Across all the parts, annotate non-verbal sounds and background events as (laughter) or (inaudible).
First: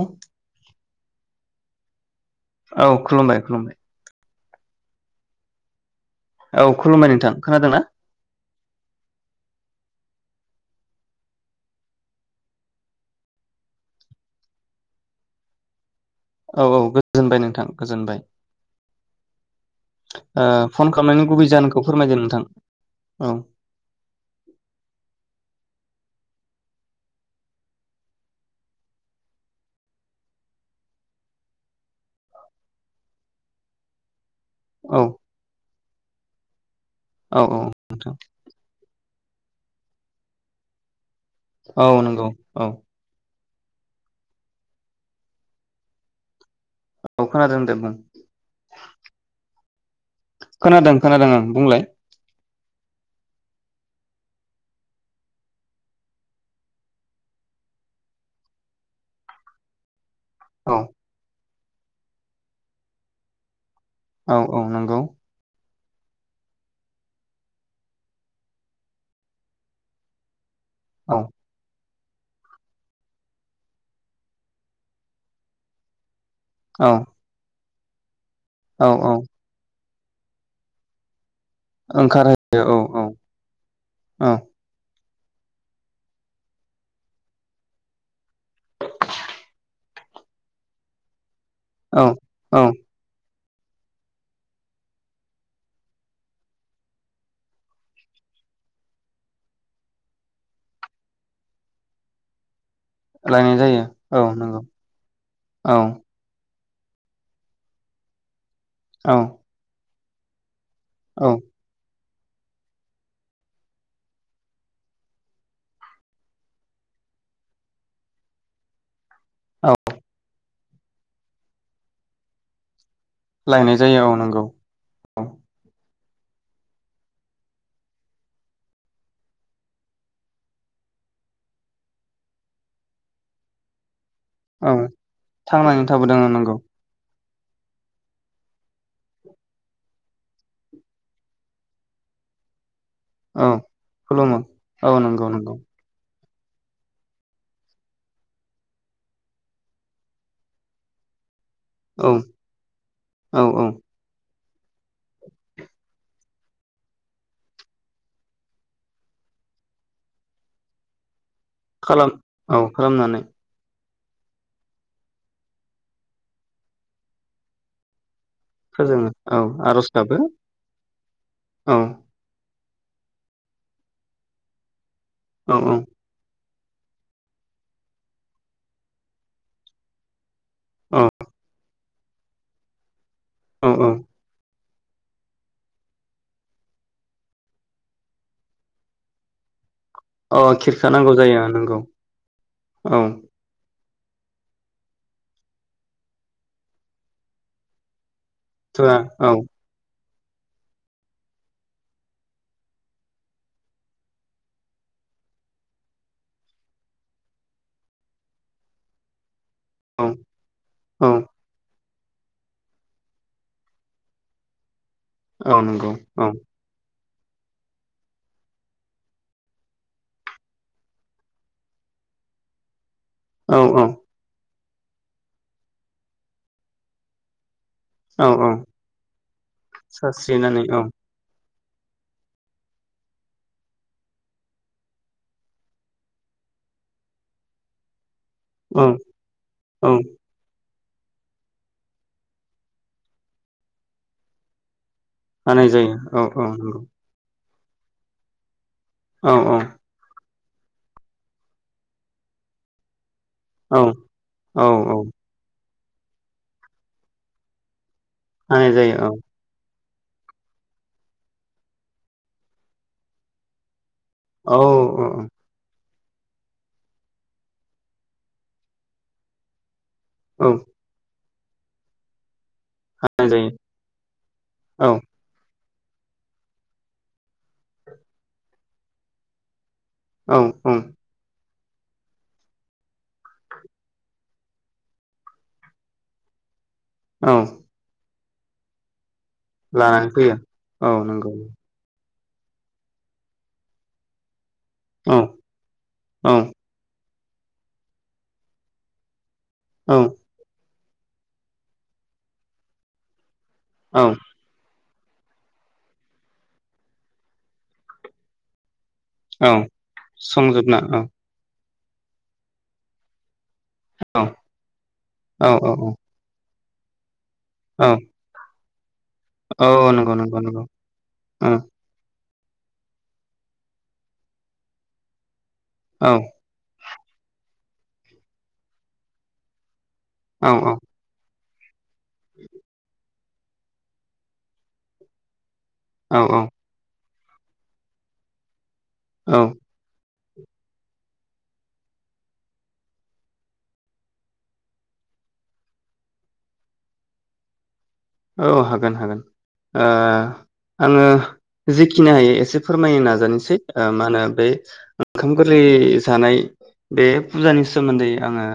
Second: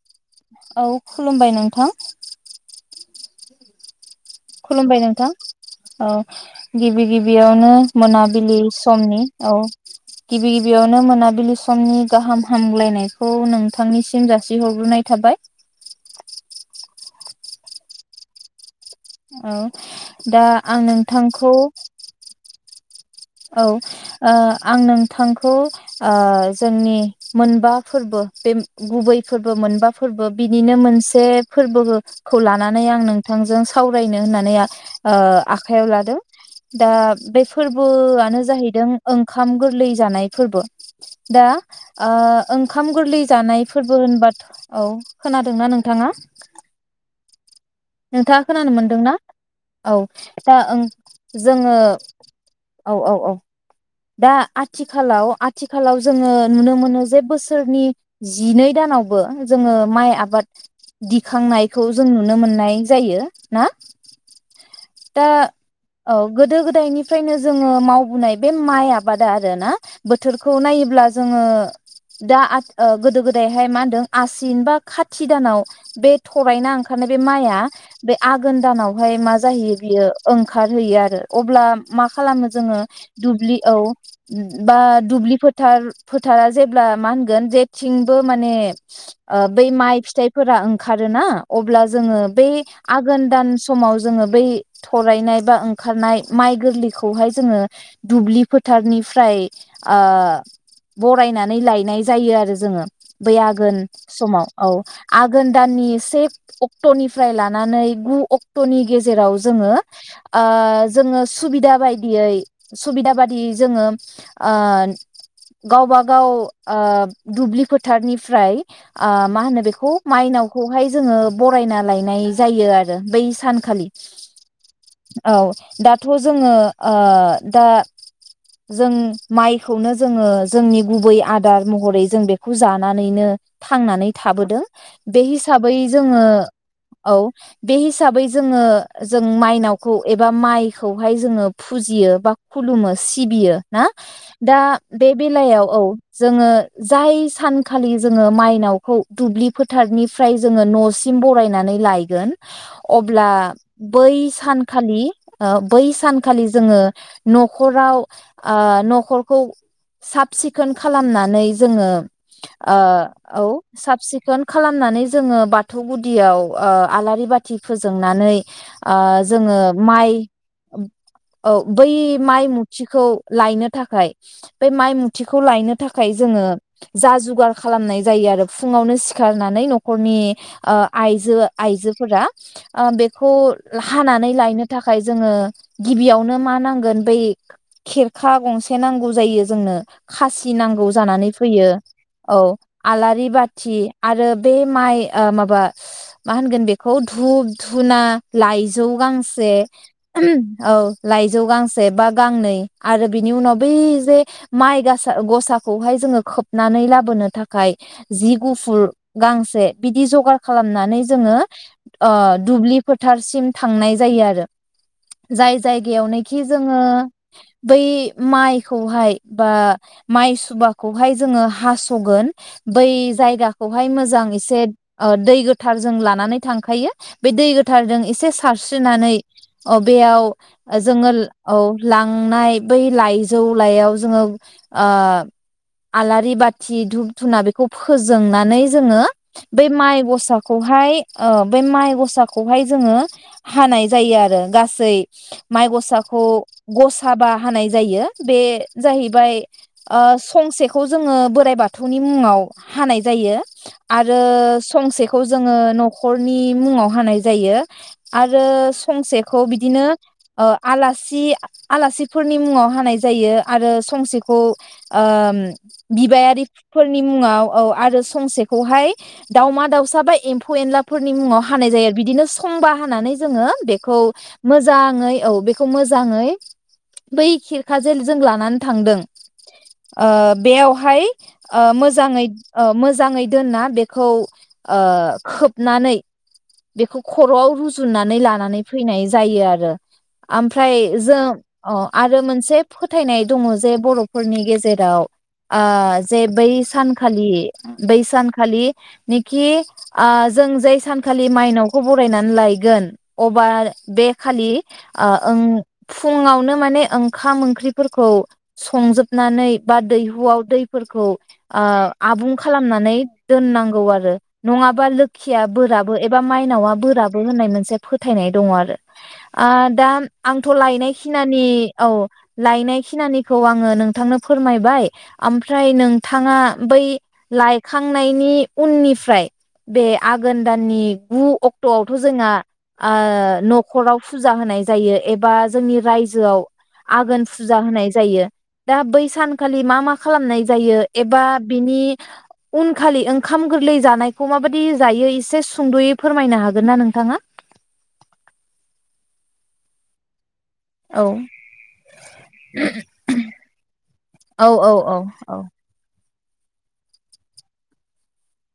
औ औ खुलुमबाय नों थां औ खुलुमबाय खुलुमबाय खुलुमबाय नोंथां। औ औ गिबि खुलुमबाय नोंथां गिबियावनो खोनादोंना मोनाबिलि समनि औ गिबि गिबियावनो मोनाबिलि समनि गाहाम हामग्लायनायखौ नोंथांनिसिम जासिहरग्रोनाय थाबाय। औ औ गोजोनबाय नोंथां गोजोनबाय। औ दा ओ आं फन खालामनायनि गुबै नोंथांखौ जाहोनखौ फोरमायदो नोंथां औ ओ आं नोंथांखौ ओ जोंनि मोनबा फोरबो बे गुबै फोरबो मोनबा फोरबो बिनिनो मोनसे फोरबोखौ लानानै आं नोंथांजों सावरायनो होनना नै ओ औ आ खाइयाव लादों। दा औ बे औ फोर नोंथां बोआनो जाहैदों ओंखाम गोरलै जानाय फोरबो। दा औ ओ नंगौ औ ओंखाम गोरलै जानाय फोरबो होनबा औ खोनादोंना नोंथाङा? औ खोनादो होनदोम नोंथाङा खोनानो मोनदों ना? औ दा ओं खोनादों खोनादों ओं जोङो बुंलाय औ औ औ। दा आथिखालाव आथिखालाव जोङो नुनो मोनो जे बोसोरनि जिनै दानावबो जोङो माइ आ औ बाद दिखांनाय खौ जों नुनो मोननाय जायो ना? औ औ नों दा औ गोदो गोदायनिफ्रायनो जोङो मावबोनाय बे माइ आबाद आरो ना बोथोर खौ नायोब्ला औ जोङो दा आद ओ गोदो गोदायहाय मा होनदों आसिन बा खाथि दानाव बे थरायना औ ओंखारनाय बे माइआ बे आघोन औ औ दानावहाय मा जाहैयो बियो ओंखारहैयो आरो अब्ला मा खालामो ओंखारहोयो औ जोङो औ दुब्लियाव औ बा दुब्लि फोथार फोथारा जेब्ला मा होनगोन जेथिंबो माने बेै माइ फिथाइफोरा ओंखारोना अब्ला औ जोङो बे औ आघोन दान समाव जोङो बै थरायनाय बा ओंखारनाय माइ गोरलैखौहाय जोङो दुब्लि फोथारनिफ्राय बरायनानै लायनाय जायो आरो जोङो बै लायनाय आघोन जायो समाव नंगौ औ आघोन औ दाननि इसे अक्ट' निफ्राय लानानै गु अक्ट 'नि औ गेजेराव हो ओ जोङो औ सुबिदा बायदि सुबिदा बादियै जोङो गावबा गाव दुब्लि फोथारनिफ्राय मा होनो औ बेखौ मायनावखौहाय जोङो बरायना लायनाय जायो आरो बै लायनाय सानखालि जायो औ नंगौ औ दा थ' जोङो दा जों माइखौनो जोङो जोंनि गुबै आदार महरै जों बेखौ जानानैनो थांनानै थाबोदों औ बे हिसाबै थांनानै थाबोदों जोङो नंगौ औ बे हिसाबै जोङो जों माइनावखौ एबा माइखौहाय जोङो फुजियो बा खुलुमो औ सिबियो ना खुलुमो दा औ बे नंगौ नंगौ बेलायाव औ जोङो जाय सानखालि जोङो माइनावखौ दुब्लि फोथारनिफ्राय जोङो न'सिम बरायनानै औ लायगोन अब्ला औ औ बै सानखालि बै सानखालि जोङो न'खराव नखरखौ साब सिखोन खालामनानै जोङो खालाम खालामनानै औ साब सिखोन खालामनानै जोङो बाथौ गुदियाव ओ आलारि बाथि फोजोंनानै ओ फोजोङो औ जोङो आर'ज माइ गाबो ओ औ बै माइ मु थिखौ लायनो थाखाय बे माइ मु थिखौ औ लायनो थाखाय जोङो जा जुगार खालामनाय जायो आरो फुङावनो सिखारनानै न'खरनि आ औ आइजो आइजो फोरा बे खौ औ औ हानानै लायनो थाखाय जोङो गिबियावनो मा नांगोन बै खेरखा गंसे नांगौ जायो जोंनो अ खासि खिरखा नांगौ जानानै जायो फैयो नंगौ औ औ आलारि बाथि आरो बे माइ ओ माबा मा होनगोन बेखौ धुपु धुना लाइजौ थुवा औ गांसे औ लाइजौ गांसे बा गांनै आरो बिनि उनाव बै जे माइ गसा गसाखौहाय जोङो खोबनानै लाबोनो थाखाय जि गुफुर गांसे औ बिदि जगार खालामनानै औ जोङो आ दुब्लि फोथारसिम थांनाय जायो आरो जाय औ नंगौ औ जायगायावनोखि जोङो बै माइखौहाय बा माइ सुबाखौहाय जोङो हास'गोन बै औ औ जायगाखौहाय मोजां एसे ओ दै गोथार जों लानानै थांखायो बे दै गो थारजों औ एसे औ सारस्रिनानै बेयाव सास्रिनानै औ जोङो औ लांनाय बै लाइजौ लाइयाव जोङो आलारि बाथि धुप धुना बेखौ फोजो जोंनानै औ जोङो बै औ माइ गसाखौ बे माइ गसा खौहाय जोङो हानाय जायो आरो गासै माइ हानाय जायो औ गसाखौ औ नंगौ गसाबा हानाय जायो बे जाहैबाय औ औ ओ फंसेखौ जोङो बोराइ बाथौनि मुङाव हानाय जायो औ आरो औ औ संसेखौ जोङो नख'रनि मुङाव हानाय जायो। आरो हानाय जायो औ संसेखौ बिदिनो ओ आलासि आलासिफोरनि मुङाव हानाय जायो आरो फंसेखौ औ ओ औ बिबायारिफोरनि मुङाव औ आरो संसेखौहाय दावमा दावसा जाबाय औ एम्फौ एनलाफोरनि मुङाव हानाय जायो आरो बिदिनो खंबा हानानै हानाय जोङो जायो बेखौ मोजाङै औ बेखौ मोजाङै बै खिरखाजों जों लानानै थांदों ओ औ औ बेयावहाय ओ मोजाङै ओ मोजाङै दोनना बेखौ ओ खोबनानै बेखौ औ खर'आव रुजुननानै ला नानै फैनाय जायो आरो लानानै फैयो ओमफ्राय औ जों नंगौ अ आरो मोनसे फोथायनाय दङ जे ब'फोरनि गेजे राव औ ओ जे औ बै सान खालि बै‌ सान खालि नि खि औ ओ जों जाय खालि माइनावखौ बरायनानै लायगोन अबार औ बे खालि आ ओं फुङावनो माने ओंखाम ओंख्रिफोरखौ संजोब औ नानै बा दैहुआव संजोबना औ दैफोरखौ ओ आबुं खालामनानै दोननांगौ आरो औ नङाबा लोखिया औ औ बोराब मायनावा बोराब होननाय मोनसे औ फोथायनाय दङ आरो आ दा औ नंगौ नंगौ आंथ‌' नंगौ लायनाय खिनानि औ लायनाय खिनानिखौ आङो नोंथांनो फोरमायबाय आम फ्राय औ नोंथाङा बै लाइ खांनायनि उननिफ्राय बे आ औ औ दाननि गु अक्ट आव जोंहा ओ नख'राव फुजा होनाय जायो एबा जोंनि औ रायजोआव आगोन फुजा होनाय जायो दा बै औ सानखालि मा मा खालामनाय जायो एबा बिनि उनखालि ओंखाम गोरलै जानायखौ माबादि जायो ए से सुंद'यै फोरमायनो हागोन ना नोंथाङा औ हागोन हागोन ओ औ आङो जिखिनि हायो एसे फोरमायनो नाजानोसै ओ मा होनो औ बै औ औ ओंखाम औ गोरलै जानाय बे फुजानि सोमोन्दै आङो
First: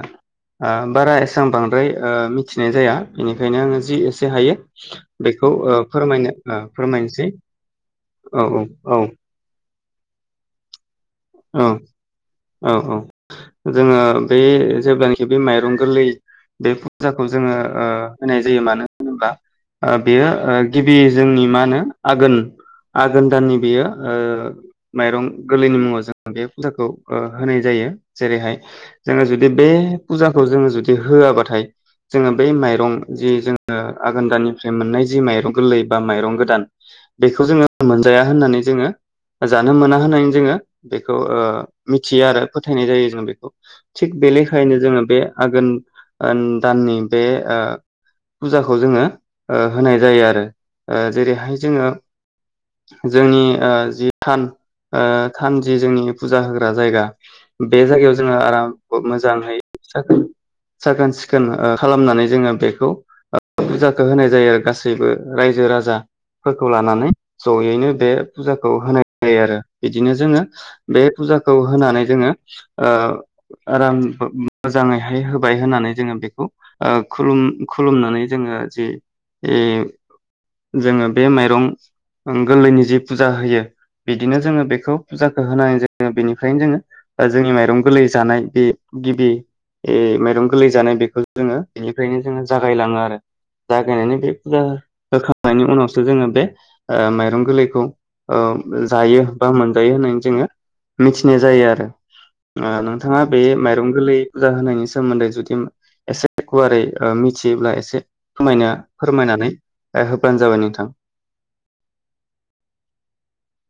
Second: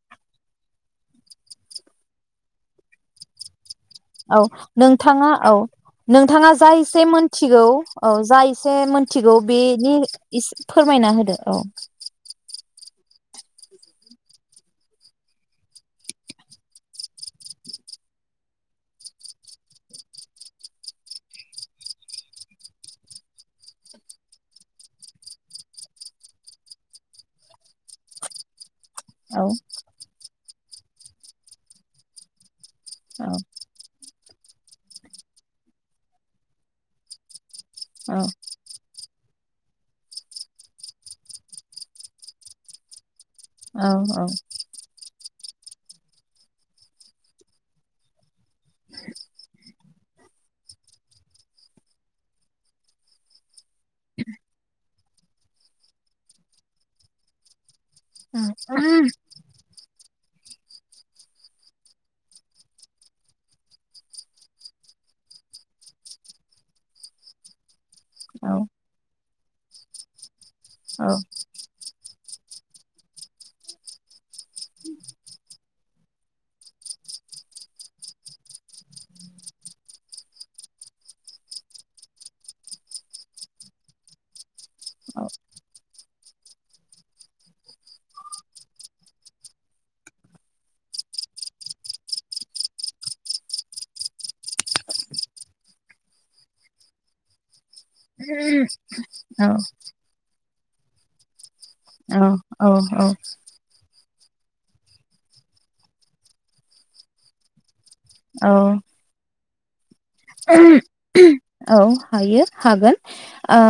ओ बारा एसां बांद्राय ओ मिथिनाय जाया बेनिखायनो आङो जि एसे औ हायो नोंथाङा बेखौ औ ओ फोरमायनो नोंथाङा ओ जा एसे फोरमायनोसै मोनथिगौ औ जा एसे मोनथिगौ बे बि (unintelligible) (unintelligible) होदो औ औ औ जोङो बे जेब्लानोखि बे माइरं गोरलै बे फुजाखौ जोङो होनाय जायो मानो होनोब्ला बेयो गिबि जोंनि मा होनो आघोन आघोन दाननि बेयो माइरं गोरलैनि मुङाव जों बे फुजाखौ होनाय जायो जेरैहाय जोङो जुदि औ बे फुजाखौ जोङो जुदि होआबाथाय जोङो बे माइ रं औ जि जोङो आघोन दानि मोननाय जि माइरं गोरलै बा माइरं गोदान बेखौ जोङो औ मोनजाया होननानै जोङो जानो मोना होननानै जोङो बेखौ मिथियो आरो फोथायनाय जायो जों बेखौ थिग औ बेलेखायैनो जोङो बे आघोन दाननि बे फुजाखौ जोङो होनाय जायो आरो ओ जेरैहाय जोङो जोंनि ओ जि सान ओ (unintelligible) जोंनि फुजा होग्रा जायगा बे जायगायाव जोङो आराम मोजाङै (unintelligible) साखोन सिखोन खालामनानै जोङो बेखौ फुजाखौ होनाय जायो आरो गासैबो रायजो राजाफोरखौ लानानै जयैनो बे औ फुजाखौ होनाय जायो आरो बिदिनो जोङो बे फुजाखौ होनानै जोङो ओ आराम मोजाङैहाय होबाय होननानै जोङो बेखौ ओ खुलुम-खुलुमनानै जोङो जि जोङो बे माइरं गोरलैनि जि फुजा होयो बिदिनो जोङो बे खौ फुजाखो होनानै जो बेनिफ्रायनो जोङो जोंनि माइरं गोरलै जानाय बे गिबि माइरं गोरलै जानाय बेखौ जोङो बेनिफ्रायनो जोङो जागायलाङो आरो जागायनानै बे फुजा होखांनायनि उनावसो जोङो बे माइरं ओ गोरलैखौ औ जायो बा मोनजायो होननानै जोङो मिथिनाय जायो आरो। ओ औ नोंथाङा बे माइरं गोरलै फुजा होनायनि सोमोन्दै जुदि एसे गुवारै ओ मिथियोब्ला एसे औ फोरमायनो फोरमायनानै ओ होब्लानो जाबाय नोंथां औ हायो हागोन ओ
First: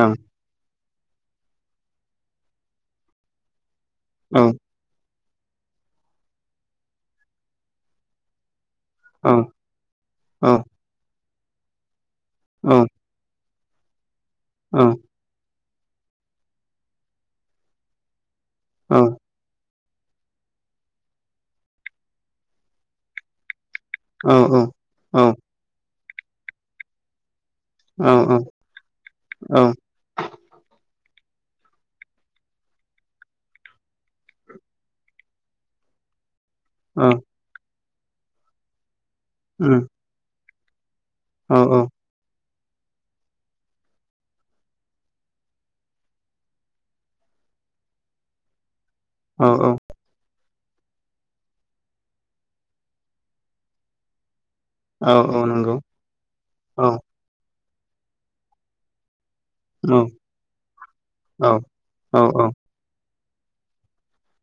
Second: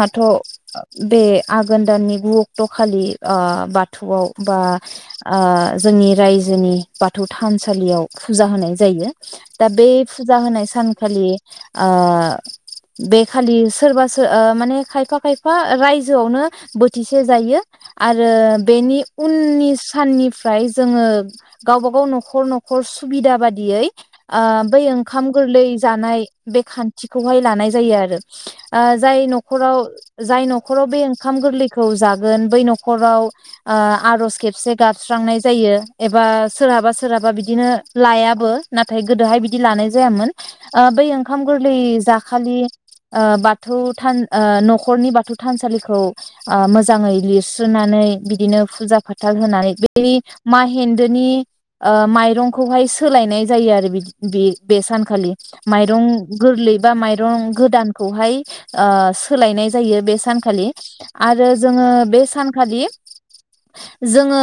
ओं बे आघोन दाननि गु अक्ट' खालि ओ बा थौआव औ बा ओ जोंनि रायजोनि बाथौ थानसालियाव फुजा होनाय जायो औ दा बे फुजा औ होनाय सम खालि आ औ बे खालि सोरबा सो ओ औ माने खायफा खायफा रायजोआवनो बोथिसे जायो आर रो औ बेनि उननि साननिफ्राय जोङो गावबा गाव न'खर न'खर सुबिदा बादियै आ औ औ बै औ ओंखाम लै जानाय बे खान्थिखौहाय लानाय जायो उम आरो ओ जाय न'खराव जाय न'खराव बे ओं खाम गोरलैखौ जागोन बै न'खराव ओ आर'ज खेबसे गाबस्रांनाय जायो एबा सोरहाबा सोरहाबा बिदिनो लायाबो ना थाय गोदोहाय बिदि लानाय जायामोन। ओ बै ओंखाम औ गोरलै जाखालि ओ बाथौ थान ओ न'खरनि बाथौ थानसालिखौ आ मोजाङै लिरस्रोननानै बिदिनो फुजा फाथाल औ होननानै औ बै माहेन्दोनि ओ माइरंखौहाय सोलायनाय जायो आरो बिदि बे बेस औ खालि औ नंगौ माइरं गोरलै औ बा माइरं गोदानखौहाय आ सोलायनाय औ जायो बे सानखालि आरो जोङो औ बे सानखालि जोङो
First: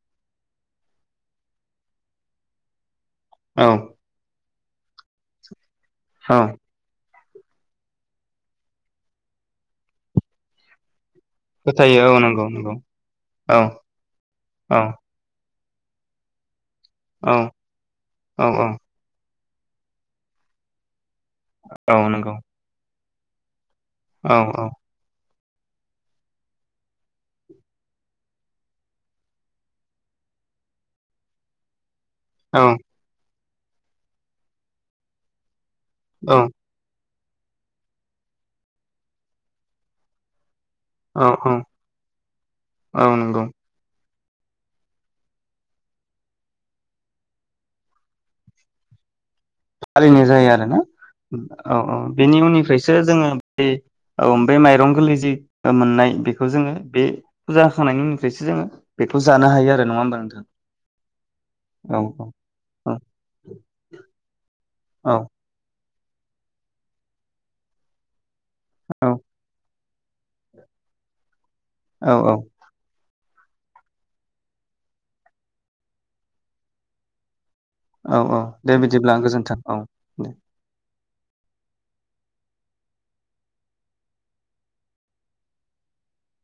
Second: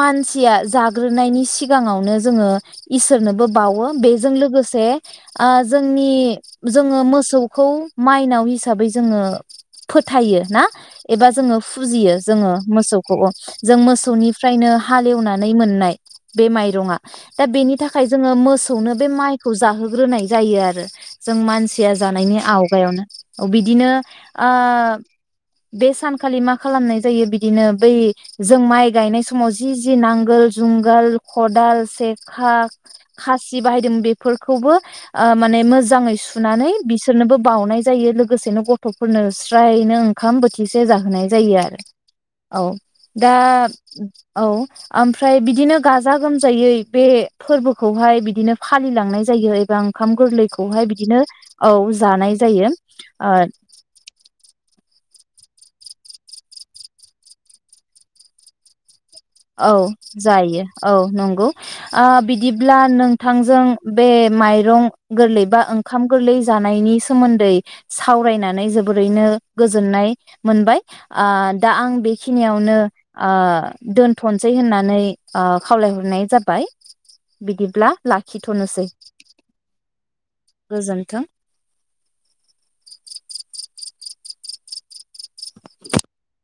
मानसिया जाग्रोनायनि सिगाङावनो जोङो इसोरनोबो औ बावो बेजों लोगोस से आ जोंनि औ जोङो मोस सौखौ माइनाव हिसाबै जोङो फोथायो। ना! एबा जोङो फोथायो फुजियो औ नंगौ जोङो नंगौ मोसौखौ अ औ जों मोसौनिफ्रायनो औ हालेवना नै मोननाय बै माइ रङा औ दा बेनि थाखाय जो मोसौनो बे माइ खौ जाहो ग्रोनाय जायो आरो। जों मानसिया औ नंगौ जानायनि आवगायावनो अ बि दिनो ओ बे सानखालि मा खालामनाय जायो बिदिनो बै जों माइ गायनाय समाव जि जि नांगोल जुंगाल खदाल से खा खा सि बाहायदों बेफोरखौबो आ माने मोज जाङै सुनानै बि सोरनोबो बाउनाय जायो लोगोसेनो गथ'फोरनो स्रायनो ओंखाम बोथि थिसे जाहोनाय जायो आरो। औ दा औ ओमफ्राय बिदिनो गाजा गोमजायै बे फोरबोखौहाय बिदिनो फालिलांनाय जायो। एबा ओंखाम फालिनाय जायो आरोना गोरलैखौहाय बिदिनो उम औ औ जानाय बेनि जायो उननिफ्रायसो जोङो ओ बे औ बे माइरं गोरलै जि मोननाय बेखौ जोङो बे फुजा होखांनायनि उनफ्रायसो जोङो बेखौ जानो हायो औ आरो नङा होमबा नोंथां जायो औ नंगौ औ आ औ बिदिब्ला औ नोंथांजों बे माइरं औ गोरलैबा ओंखाम गोरलै जानायनि सोमोन्दै सावरायना नै औ जोबोरैनो गोज जोननाय मोनबाय आ दा आं औ औ बेखिनियावनो आ दोन थनसै होननानै खावलायहरनाय जाबाय। बिदिब्ला औ औ दे लाखिथ'नोसै बिदिब्ला गोजोन्थों औ दे। थों (inaudible)